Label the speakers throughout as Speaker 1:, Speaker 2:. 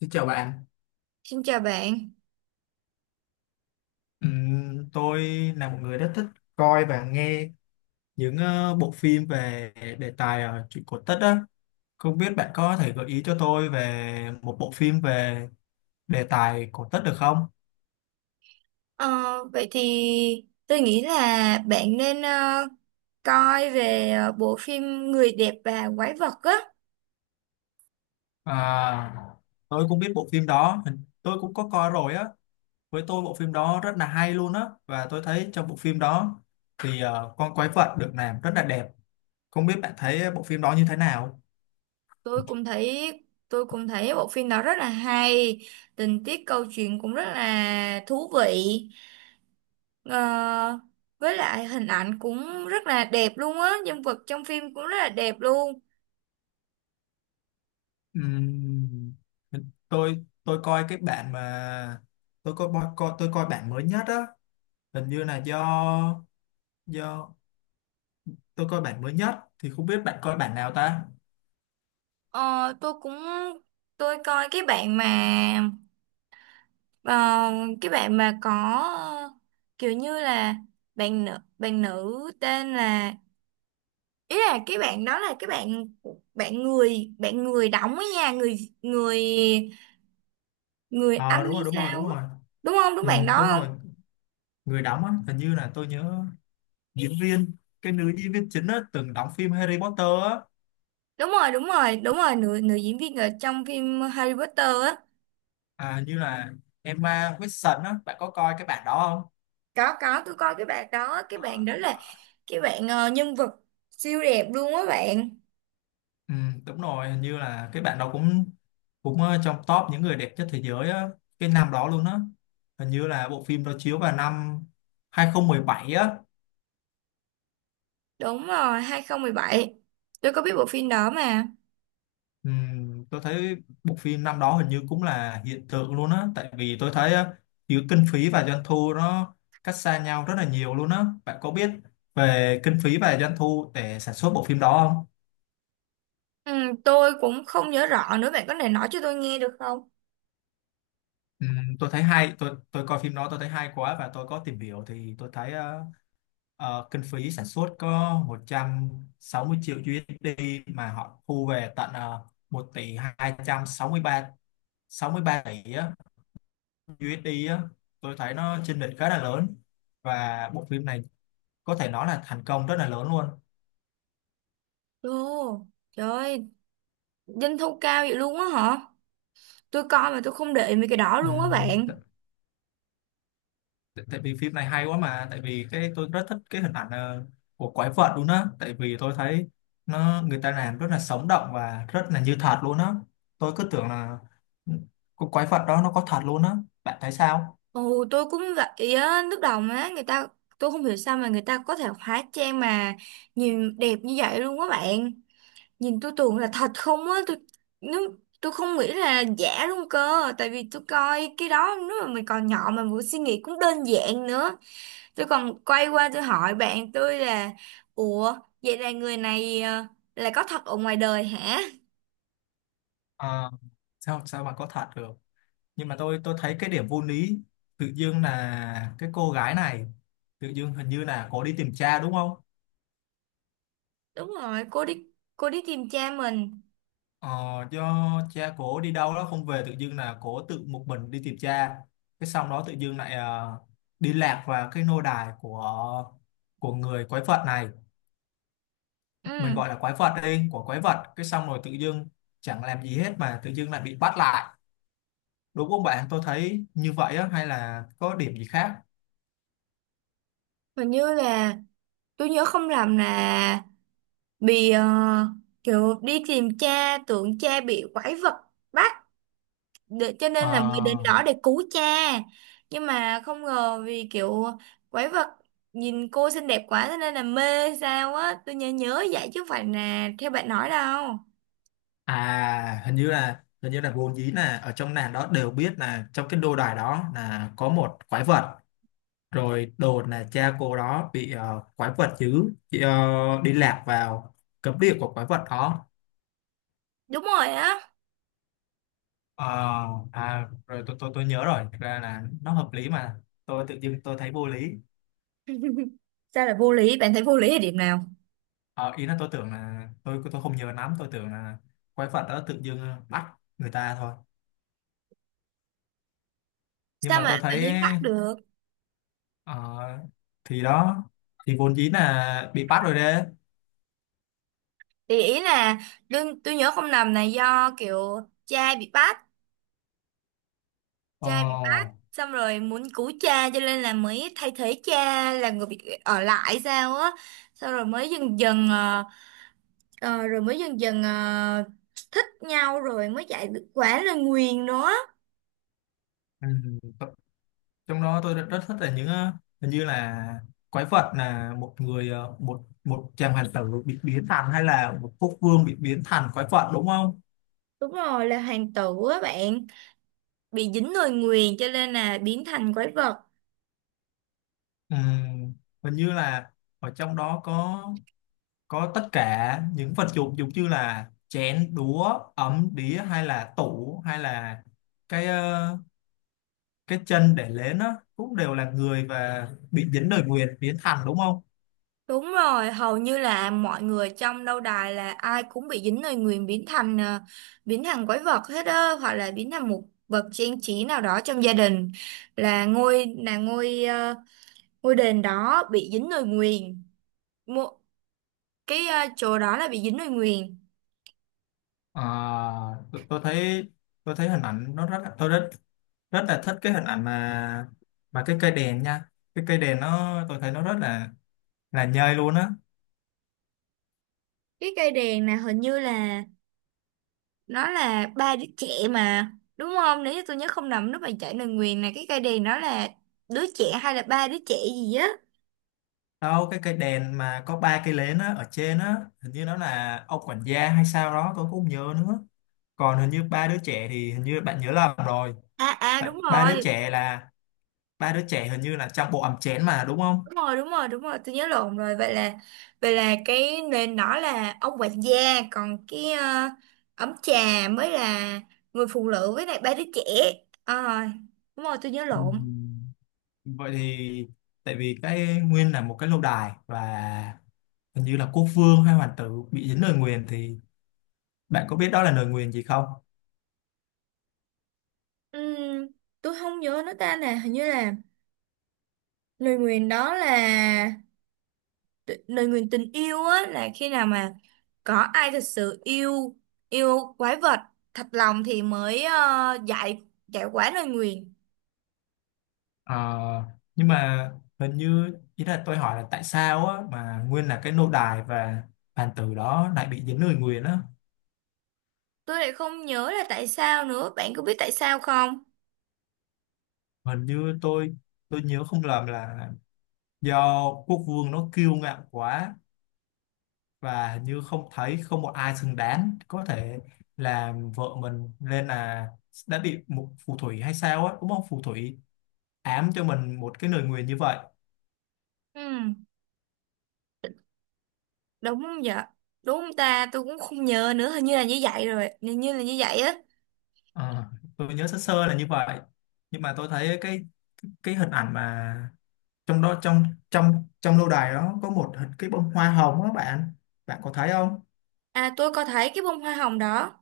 Speaker 1: Xin chào bạn.
Speaker 2: Xin chào bạn.
Speaker 1: Tôi là một người rất thích coi và nghe những bộ phim về đề tài chuyện cổ tích á. Không biết bạn có thể gợi ý cho tôi về một bộ phim về đề tài cổ tích được không?
Speaker 2: Ờ, Vậy thì tôi nghĩ là bạn nên coi về bộ phim Người đẹp và quái vật á.
Speaker 1: À, tôi cũng biết bộ phim đó, tôi cũng có coi rồi á. Với tôi bộ phim đó rất là hay luôn á, và tôi thấy trong bộ phim đó thì con quái vật được làm rất là đẹp. Không biết bạn thấy bộ phim đó như thế nào?
Speaker 2: Tôi cũng thấy tôi cũng thấy bộ phim đó rất là hay, tình tiết câu chuyện cũng rất là thú vị. Ờ, với lại hình ảnh cũng rất là đẹp luôn á, nhân vật trong phim cũng rất là đẹp luôn.
Speaker 1: Ừm, tôi coi cái bản mà tôi coi, tôi coi bản mới nhất á, hình như là do tôi coi bản mới nhất, thì không biết bạn coi bản nào ta.
Speaker 2: Ờ, tôi cũng tôi coi cái bạn mà. Ờ, cái bạn mà có ờ, kiểu như là bạn nữ tên là, ý là cái bạn đó là cái bạn, bạn người đóng ấy nha, người người người
Speaker 1: Ờ,
Speaker 2: Anh
Speaker 1: đúng
Speaker 2: hay
Speaker 1: rồi, đúng rồi,
Speaker 2: sao
Speaker 1: đúng
Speaker 2: ấy.
Speaker 1: rồi.
Speaker 2: Đúng không, đúng
Speaker 1: Ừ,
Speaker 2: bạn đó
Speaker 1: đúng rồi,
Speaker 2: không?
Speaker 1: người đóng á hình như là tôi nhớ diễn viên, cái nữ diễn viên chính á từng đóng phim Harry Potter á.
Speaker 2: Đúng rồi, đúng rồi, đúng rồi, nữ nữ diễn viên ở trong phim Harry Potter á.
Speaker 1: À, hình như là Emma Watson á, bạn có coi cái bản đó không?
Speaker 2: Có, tôi coi cái bạn đó, cái bạn đó là cái bạn nhân vật siêu đẹp luôn á bạn.
Speaker 1: Ừ, đúng rồi, hình như là cái bạn đó cũng cũng trong top những người đẹp nhất thế giới á, cái năm đó luôn á. Hình như là bộ phim đó chiếu vào năm 2017 á.
Speaker 2: Đúng rồi, 2017, tôi có biết bộ phim đó mà.
Speaker 1: Ừ, tôi thấy bộ phim năm đó hình như cũng là hiện tượng luôn á, tại vì tôi thấy giữa kinh phí và doanh thu nó cách xa nhau rất là nhiều luôn á. Bạn có biết về kinh phí và doanh thu để sản xuất bộ phim đó không?
Speaker 2: Ừ, tôi cũng không nhớ rõ nữa, bạn có thể nói cho tôi nghe được không?
Speaker 1: Ừ, tôi thấy hay, tôi coi phim đó tôi thấy hay quá, và tôi có tìm hiểu thì tôi thấy kinh phí sản xuất có 160 triệu USD mà họ thu về tận 1 tỷ 263 tỷ á, USD á. Tôi thấy nó chênh lệch khá là lớn, và bộ phim này có thể nói là thành công rất là lớn luôn.
Speaker 2: Ồ, trời ơi, doanh thu cao vậy luôn á hả? Tôi coi mà tôi không để ý mấy cái đó
Speaker 1: Ừ,
Speaker 2: luôn á bạn.
Speaker 1: tại tại vì phim này hay quá, mà tại vì cái tôi rất thích cái hình ảnh của quái vật luôn á, tại vì tôi thấy nó người ta làm rất là sống động và rất là như thật luôn á. Tôi cứ tưởng là con quái vật đó nó có thật luôn á. Bạn thấy sao?
Speaker 2: Ồ, tôi cũng vậy á, lúc đầu mà người ta, tôi không hiểu sao mà người ta có thể hóa trang mà nhìn đẹp như vậy luôn á bạn. Nhìn tôi tưởng là thật không á, tôi, nếu, tôi không nghĩ là giả luôn cơ, tại vì tôi coi cái đó nếu mà mình còn nhỏ mà mình suy nghĩ cũng đơn giản nữa. Tôi còn quay qua tôi hỏi bạn tôi là, ủa, vậy là người này là có thật ở ngoài đời hả?
Speaker 1: Ờ, sao sao mà có thật được, nhưng mà tôi thấy cái điểm vô lý, tự dưng là cái cô gái này tự dưng hình như là có đi tìm cha đúng không?
Speaker 2: Đúng rồi, cô đi tìm cha mình.
Speaker 1: Ờ, do cha cổ đi đâu đó không về, tự dưng là cổ tự một mình đi tìm cha, cái xong đó tự dưng lại đi lạc vào cái nô đài của người quái vật này, mình
Speaker 2: Ừ,
Speaker 1: gọi là quái vật đi, của quái vật, cái xong rồi tự dưng chẳng làm gì hết mà tự dưng lại bị bắt lại, đúng không bạn? Tôi thấy như vậy á, hay là có điểm gì khác?
Speaker 2: hình như là tôi nhớ không lầm là bị kiểu đi tìm cha, tưởng cha bị quái vật bắt để, cho nên là mới đến
Speaker 1: Ờ,
Speaker 2: đó để cứu cha, nhưng mà không ngờ vì kiểu quái vật nhìn cô xinh đẹp quá cho nên là mê sao á, tôi nhớ nhớ vậy chứ không phải là theo bạn nói đâu.
Speaker 1: à, hình như là vốn dĩ là ở trong làng đó đều biết là trong cái nô đài đó là có một quái vật, rồi đồn là cha cô đó bị quái vật dữ chị, đi lạc vào cấm địa của quái vật đó.
Speaker 2: Đúng rồi á.
Speaker 1: Ờ, à, rồi tôi nhớ rồi, thực ra là nó hợp lý mà tôi tự dưng tôi thấy vô lý.
Speaker 2: Sao lại vô lý? Bạn thấy vô lý ở điểm nào?
Speaker 1: Ờ, ý là tôi tưởng là tôi không nhớ lắm, tôi tưởng là quái vật đó tự dưng bắt người ta thôi, nhưng
Speaker 2: Sao
Speaker 1: mà
Speaker 2: mà
Speaker 1: tôi
Speaker 2: tự
Speaker 1: thấy
Speaker 2: nhiên bắt được?
Speaker 1: ờ, thì đó, thì vốn dĩ là bị bắt rồi đấy.
Speaker 2: Thì ý là đương, tôi nhớ không lầm là do kiểu cha bị bắt,
Speaker 1: Ờ,
Speaker 2: cha bị bắt, xong rồi muốn cứu cha cho nên là mới thay thế cha là người bị ở lại sao á. Xong rồi mới dần dần rồi mới dần dần thích nhau rồi mới chạy được quả là nguyền đó.
Speaker 1: ừ, trong đó tôi rất rất thích là những hình như là quái vật là một người một một chàng hoàng tử bị biến thành, hay là một quốc vương bị biến thành quái vật, đúng không?
Speaker 2: Đúng rồi, là hoàng tử á bạn, bị dính lời nguyền cho nên là biến thành quái vật.
Speaker 1: Ừm, Hình như là ở trong đó có tất cả những vật dụng giống như là chén đũa, ấm đĩa, hay là tủ, hay là cái cái chân để lên á, cũng đều là người và bị dính lời nguyền biến thành, đúng không?
Speaker 2: Đúng rồi, hầu như là mọi người trong lâu đài là ai cũng bị dính lời nguyền biến thành biến thành quái vật hết á, hoặc là biến thành một vật trang trí nào đó trong gia đình, là ngôi ngôi đền đó bị dính lời nguyền. Mộ cái chỗ đó là bị dính lời nguyền.
Speaker 1: À, tôi thấy, tôi thấy hình ảnh nó rất, tôi rất rất là thích cái hình ảnh mà cái cây đèn nha, cái cây đèn nó tôi thấy nó rất là nhơi luôn á.
Speaker 2: Cái cây đèn là hình như là nó là ba đứa trẻ mà, đúng không? Nếu như tôi nhớ không nhầm, lúc mà chạy lời nguyền là cái cây đèn đó là đứa trẻ hay là ba đứa trẻ gì á.
Speaker 1: Đâu, cái cây đèn mà có ba cây nến á ở trên á, hình như nó là ông quản gia hay sao đó, tôi cũng không nhớ nữa. Còn hình như ba đứa trẻ thì hình như bạn nhớ lầm rồi,
Speaker 2: À à
Speaker 1: tại
Speaker 2: đúng
Speaker 1: ba đứa
Speaker 2: rồi,
Speaker 1: trẻ là ba đứa trẻ hình như là trong bộ ấm chén mà đúng không?
Speaker 2: đúng rồi, đúng rồi, đúng rồi, tôi nhớ lộn rồi. Vậy là cái nền đó là ông quản gia, còn cái ấm trà mới là người phụ nữ với lại ba đứa trẻ. Ờ, đúng rồi, tôi nhớ lộn.
Speaker 1: Ừm, Vậy thì tại vì cái nguyên là một cái lâu đài và hình như là quốc vương hay hoàng tử bị dính lời nguyền, thì bạn có biết đó là lời nguyền gì không?
Speaker 2: Ừm, tôi không nhớ nó ta nè, hình như là lời nguyền đó là lời nguyền tình yêu á, là khi nào mà có ai thật sự yêu, yêu quái vật thật lòng thì mới giải, giải quả lời nguyền.
Speaker 1: Ờ, nhưng mà hình như ý là tôi hỏi là tại sao á, mà nguyên là cái nô đài và bàn tử đó lại bị dính lời nguyền á.
Speaker 2: Tôi lại không nhớ là tại sao nữa, bạn có biết tại sao không?
Speaker 1: Hình như tôi nhớ không lầm là do quốc vương nó kiêu ngạo quá, và hình như không thấy không một ai xứng đáng có thể làm vợ mình, nên là đã bị một phù thủy hay sao á, đúng không, phù thủy ám cho mình một cái lời nguyền như vậy.
Speaker 2: Ừ, đúng vậy. Đúng ta, tôi cũng không nhớ nữa, hình như là như vậy rồi, hình như là như vậy á.
Speaker 1: Ờ, tôi nhớ sơ sơ là như vậy, nhưng mà tôi thấy cái hình ảnh mà trong đó, trong trong trong lâu đài đó có một cái bông hoa hồng á bạn, bạn có thấy không?
Speaker 2: À, tôi có thấy cái bông hoa hồng đó.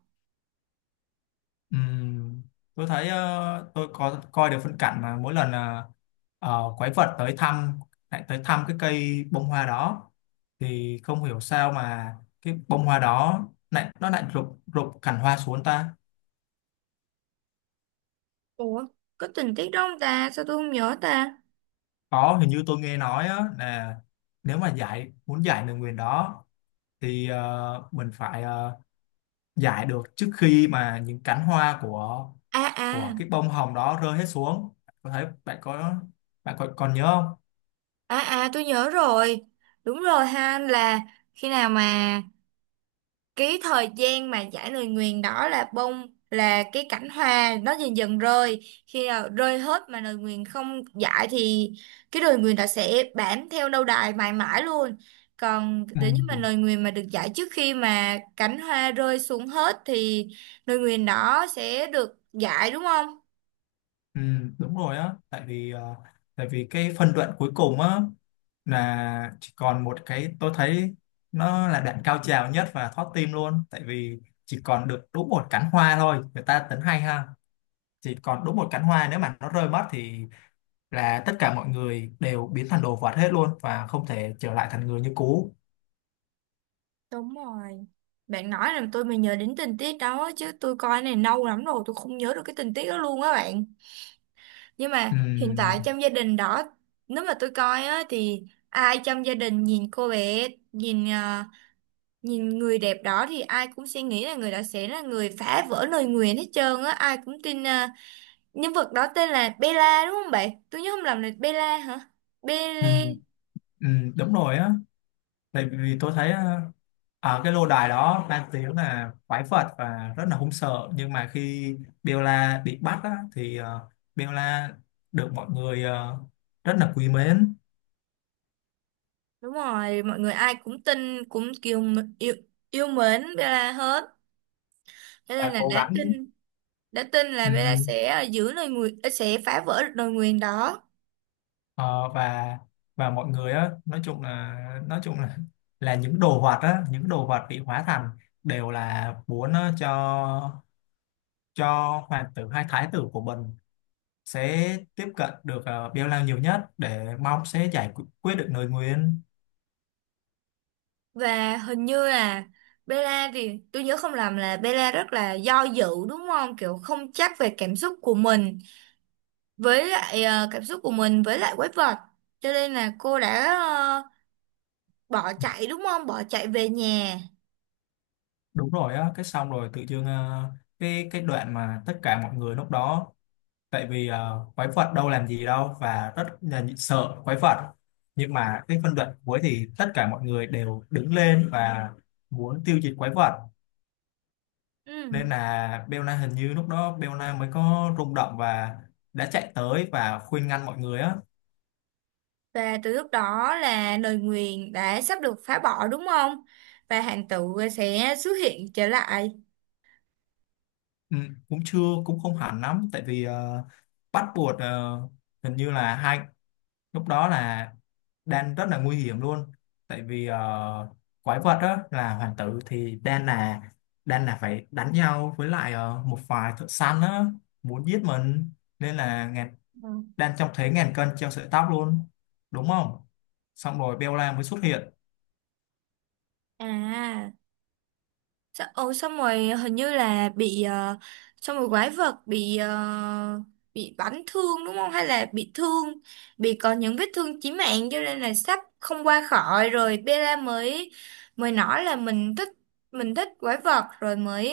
Speaker 1: Ừm, tôi thấy, tôi có coi được phân cảnh mà mỗi lần quái vật tới thăm, lại tới thăm cái cây bông hoa đó, thì không hiểu sao mà cái bông hoa đó lại nó lại rụng, rụng cành hoa xuống ta.
Speaker 2: Ủa, có tình tiết đó không ta, sao tôi không nhớ ta?
Speaker 1: Có, hình như tôi nghe nói á, là nếu mà giải, muốn giải lời nguyền đó thì mình phải giải được trước khi mà những cánh hoa của
Speaker 2: À à,
Speaker 1: cái bông hồng đó rơi hết xuống. Có thấy bạn có, bạn còn còn nhớ không?
Speaker 2: à à, tôi nhớ rồi. Đúng rồi ha, là khi nào mà cái thời gian mà giải lời nguyền đó là bông, là cái cảnh hoa nó dần dần rơi, khi nào rơi hết mà lời nguyền không giải thì cái lời nguyền đó sẽ bám theo lâu đài mãi mãi luôn, còn
Speaker 1: Ừ.
Speaker 2: nếu như mà lời nguyền mà được giải trước khi mà cảnh hoa rơi xuống hết thì lời nguyền đó sẽ được giải, đúng không?
Speaker 1: Ừ, đúng rồi á, tại vì tại vì cái phân đoạn cuối cùng á là chỉ còn một cái, tôi thấy nó là đoạn cao trào nhất và thót tim luôn, tại vì chỉ còn được đúng một cánh hoa thôi, người ta tính hay ha, chỉ còn đúng một cánh hoa, nếu mà nó rơi mất thì là tất cả mọi người đều biến thành đồ vật hết luôn và không thể trở lại thành người như cũ.
Speaker 2: Đúng rồi, bạn nói là tôi mới nhớ đến tình tiết đó chứ tôi coi này lâu lắm rồi, tôi không nhớ được cái tình tiết đó luôn á bạn. Nhưng mà hiện tại
Speaker 1: Ừm,
Speaker 2: trong gia đình đó, nếu mà tôi coi á, thì ai trong gia đình nhìn cô bé, nhìn nhìn người đẹp đó thì ai cũng sẽ nghĩ là người đó sẽ là người phá vỡ lời nguyền hết trơn á. Ai cũng tin nhân vật đó tên là Bella đúng không bạn? Tôi nhớ không lầm là Bella hả? Bella.
Speaker 1: ừm, đúng rồi á, tại vì tôi thấy ở cái lô đài đó đang tiếng là quái vật và rất là hung sợ, nhưng mà khi Bella bị bắt á, thì Bella được mọi người rất là quý mến
Speaker 2: Đúng rồi, mọi người ai cũng tin, cũng kiểu yêu, yêu mến Bella hết. Cho nên
Speaker 1: và
Speaker 2: là
Speaker 1: cố gắng.
Speaker 2: đã tin là Bella
Speaker 1: ừm,
Speaker 2: sẽ giữ lời nguyền, sẽ phá vỡ lời nguyền đó.
Speaker 1: ờ, và mọi người á, nói chung là là những đồ vật á, những đồ vật bị hóa thành đều là muốn cho hoàng tử hay thái tử của mình sẽ tiếp cận được, Bella nhiều nhất để mong sẽ giải quyết được lời nguyền.
Speaker 2: Và hình như là Bella thì tôi nhớ không lầm là Bella rất là do dự đúng không? Kiểu không chắc về cảm xúc của mình với lại cảm xúc của mình với lại quái vật. Cho nên là cô đã bỏ chạy đúng không? Bỏ chạy về nhà.
Speaker 1: Đúng rồi á, cái xong rồi tự dưng cái đoạn mà tất cả mọi người lúc đó, tại vì quái vật đâu làm gì đâu và rất là sợ quái vật, nhưng mà cái phân đoạn cuối thì tất cả mọi người đều đứng lên và muốn tiêu diệt quái vật,
Speaker 2: Ừ.
Speaker 1: nên là Belna, hình như lúc đó Belna mới có rung động và đã chạy tới và khuyên ngăn mọi người á.
Speaker 2: Và từ lúc đó là lời nguyền đã sắp được phá bỏ đúng không? Và hành tử sẽ xuất hiện trở lại.
Speaker 1: Ừ, cũng chưa, cũng không hẳn lắm, tại vì bắt buộc hình như là hai, lúc đó là Dan rất là nguy hiểm luôn, tại vì quái vật đó là hoàng tử, thì Dan là, Dan phải đánh nhau với lại một vài thợ săn đó muốn giết mình, nên là
Speaker 2: Ừ.
Speaker 1: Dan trông thấy ngàn cân treo sợi tóc luôn, đúng không? Xong rồi Bella mới xuất hiện.
Speaker 2: À. Sa- Ồ xong rồi hình như là bị xong rồi quái vật bị bị bắn thương đúng không hay là bị thương, bị có những vết thương chí mạng cho nên là sắp không qua khỏi, rồi Bella mới, mới nói là mình thích, mình thích quái vật, rồi mới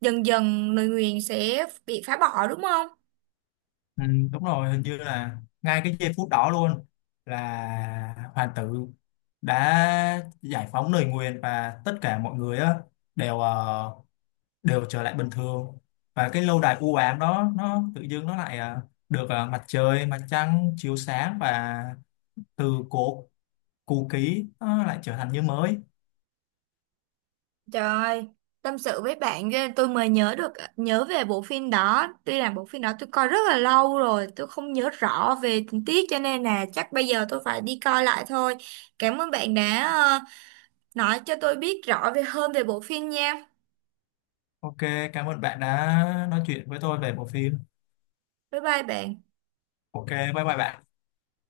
Speaker 2: dần dần lời nguyền sẽ bị phá bỏ đúng không?
Speaker 1: Ừ, đúng rồi, hình như là ngay cái giây phút đó luôn là hoàng tử đã giải phóng lời nguyền, và tất cả mọi người á đều đều trở lại bình thường, và cái lâu đài u ám đó nó tự dưng nó lại à, được à, mặt trời mặt trăng chiếu sáng, và từ cổ cũ kỹ nó lại trở thành như mới.
Speaker 2: Trời, tâm sự với bạn ghê, tôi mới nhớ được, nhớ về bộ phim đó. Tuy là bộ phim đó tôi coi rất là lâu rồi, tôi không nhớ rõ về tình tiết cho nên là chắc bây giờ tôi phải đi coi lại thôi. Cảm ơn bạn đã nói cho tôi biết rõ về hơn về bộ phim nha.
Speaker 1: OK, cảm ơn bạn đã nói chuyện với tôi về bộ phim.
Speaker 2: Bye bye bạn.
Speaker 1: OK, bye bye bạn.